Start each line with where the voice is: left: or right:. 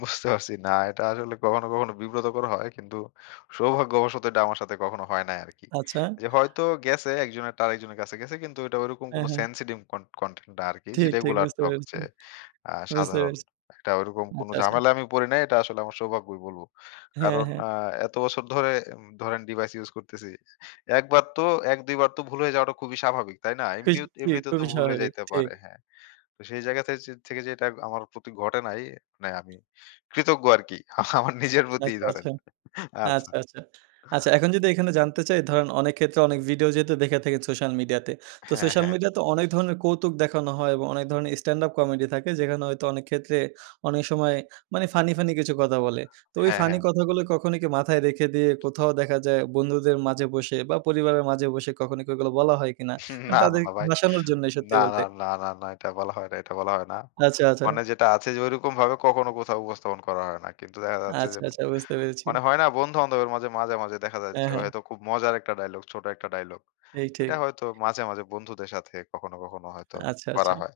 left: বুঝতে পারছি। না, এটা আসলে কখনো, কখনো বিব্রতকর হয়। কিন্তু সৌভাগ্যবশত এটা আমার সাথে কখনো হয় নাই আরকি।
right: আচ্ছা।
left: যে হয়তো গেছে একজনের একটা আরেকজনের কাছে গেছে, কিন্তু এটা ঐরকম
right: হ্যাঁ,
left: কোনো
right: হ্যাঁ।
left: সেনসিটিভ কন কনটেন্ট না আরকি যে,
right: ঠিক, ঠিক,
left: রেগুলার
right: বুঝতে পেরেছি।
left: ঠকছে আ
right: বুঝতে
left: সাধারণ।
right: পেরেছি।
left: এটা ওরকম কোন
right: আচ্ছা, আচ্ছা।
left: ঝামেলা আমি পড়ি নাই। এটা আসলে আমার সৌভাগ্যই বলব।
right: হ্যাঁ,
left: কারণ
right: হ্যাঁ।
left: আ এত বছর ধরে উম ধরেন ডিভাইস ইউস করতেছি। ১ বার তো, ১-২ বার তো ভুল হয়ে যাওয়াটা খুবই স্বাভাবিক। তাই না? এমনিত
right: কুস্তি
left: এমনিতে তো
right: খুবই
left: ভুল হয়ে
right: স্বাভাবিক,
left: যাইতে
right: ঠিক।
left: পারে হ্যাঁ। তো সেই জায়গা থেযে থেকে যেটা আমার প্রতি ঘটে নাই মানে, আমি কৃতজ্ঞ আরকি। আমার নিজের প্রতিই
right: আচ্ছা,
left: ধরেন।
right: আচ্ছা।
left: আচ্ছা।
right: আচ্ছা, আচ্ছা। আচ্ছা, এখন যদি এখানে জানতে চাই ধরেন, অনেক ক্ষেত্রে অনেক ভিডিও যেহেতু দেখে থাকেন সোশ্যাল মিডিয়াতে। তো
left: হ্যাঁ,
right: সোশ্যাল
left: হ্যাঁ।
right: মিডিয়া তে অনেক ধরনের কৌতুক দেখানো হয় এবং অনেক ধরনের স্ট্যান্ড আপ কমেডি থাকে, যেখানে হয়তো অনেক ক্ষেত্রে, অনেক সময় মানে ফানি, ফানি কিছু কথা বলে। তো ওই
left: হ্যাঁ,
right: ফানি
left: হ্যাঁ।
right: কথাগুলো কখনো কি মাথায় রেখে দিয়ে, কোথাও দেখা যায় বন্ধুদের মাঝে বসে বা পরিবারের মাঝে বসে, কখনো কি ওগুলো বলা হয় কিনা
left: হুম, না,
right: মানে
left: না, না,
right: তাদেরকে
left: ভাই।
right: হাঁসানোর জন্যই,
left: না,
right: সত্যি
left: না,
right: বলতে।
left: না, না, না, এটা বলা হয় না, এটা বলা হয় না।
right: আচ্ছা, আচ্ছা।
left: মানে যেটা আছে যে, ঐরকমভাবে কখনো কোথাও উপস্থাপন করা হয় না। কিন্তু দেখা যাচ্ছে যে,
right: আচ্ছা, আচ্ছা, বুঝতে পেরেছি।
left: মানে হয় না? বন্ধু-বান্ধবের মাঝে; মাঝে, মাঝে দেখা যাচ্ছে
right: হ্যাঁ, হ্যাঁ।
left: হয়তো খুব মজার একটা ডায়ালগ, ছোট একটা ডায়ালগ।
right: এই ঠিক।
left: এটা হয়তো মাঝে, মাঝে বন্ধুদের সাথে কখনো, কখনো হয়তো
right: আচ্ছা,
left: করা
right: আচ্ছা।
left: হয়।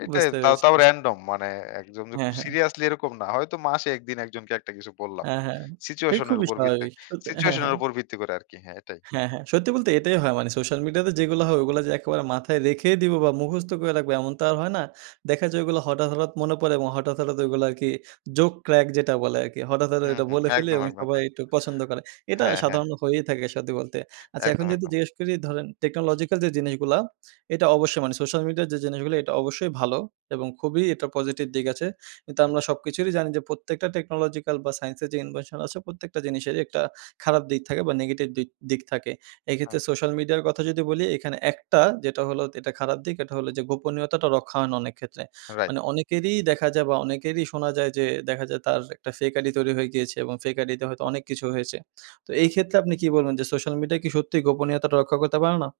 left: এইটাই
right: বুঝতে
left: তাও,
right: পেরেছি।
left: তাও
right: বুঝতে
left: রান্ডম। মানে ১ জন, যে
right: হ্যাঁ,
left: খুব
right: হ্যাঁ।
left: সিরিয়াসলি এরকম না। হয়তো মাসে ১ দিন একজনকে একটা কিছু বললাম।
right: হ্যাঁ, হ্যাঁ। এই
left: সিচুয়েশন এর
right: খুবই
left: উপর ভিত্তি
right: স্বাভাবিক। স হ্যাঁ,
left: সিচুয়েশন এর
right: হ্যাঁ।
left: উপর ভিত্তি করে আরকি হ্যাঁ, এটাই।
right: হ্যাঁ, হ্যাঁ। সত্যি বলতে এটাই হয়। মানে সোশ্যাল মিডিয়াতে যেগুলো হয়, ওগুলো যে একেবারে মাথায় রেখে দিবো বা মুখস্থ করে রাখবো, এমন তো আর হয় না। দেখা যায় ওগুলো হঠাৎ, হঠাৎ মনে পড়ে এবং হঠাৎ, হঠাৎ ওইগুলো আরকি জোক ক্রাক, যেটা বলে আরকি। হঠাৎ, হঠাৎ
left: হুম,
right: এটা
left: হুম,
right: বলে ফেলে
left: একদম,
right: এবং
left: একদম,
right: সবাই
left: হ্যাঁ।
right: একটু পছন্দ করে। এটা
left: হ্যাঁ, হ্যাঁ।
right: সাধারণ হয়েই থাকে সত্যি বলতে। আচ্ছা, এখন
left: একদম,
right: যদি
left: একদম।
right: জিজ্ঞেস করি ধরেন, টেকনোলজিক্যাল যে জিনিসগুলা, এটা অবশ্যই মানে সোশ্যাল মিডিয়া যে জিনিসগুলো এটা অবশ্যই ভালো এবং খুবই এটা পজিটিভ দিক আছে। কিন্তু
left: হু।
right: আমরা সবকিছুরই জানি যে, প্রত্যেকটা টেকনোলজিক্যাল বা সাইন্স এর যে ইনভেনশন আছে, প্রত্যেকটা জিনিসেরই একটা খারাপ দিক থাকে বা নেগেটিভ দিক, দিক থাকে। এক্ষেত্রে
left: হুম।
right: সোশ্যাল মিডিয়ার কথা যদি বলি, এখানে একটা যেটা হলো এটা খারাপ দিক, এটা হলো যে গোপনীয়তাটা রক্ষা হয় না অনেক ক্ষেত্রে।
left: রাইট।
right: মানে অনেকেরই দেখা যায় বা অনেকেরই শোনা যায় যে, দেখা যায় তার একটা ফেক আইডি তৈরি হয়ে গিয়েছে এবং ফেক আইডিতে হয়তো অনেক কিছু হয়েছে। তো এই
left: হ্যাঁ।
right: ক্ষেত্রে আপনি কি বলবেন যে, সোশ্যাল মিডিয়া কি সত্যিই গোপনীয়তা রক্ষা করতে পারে না?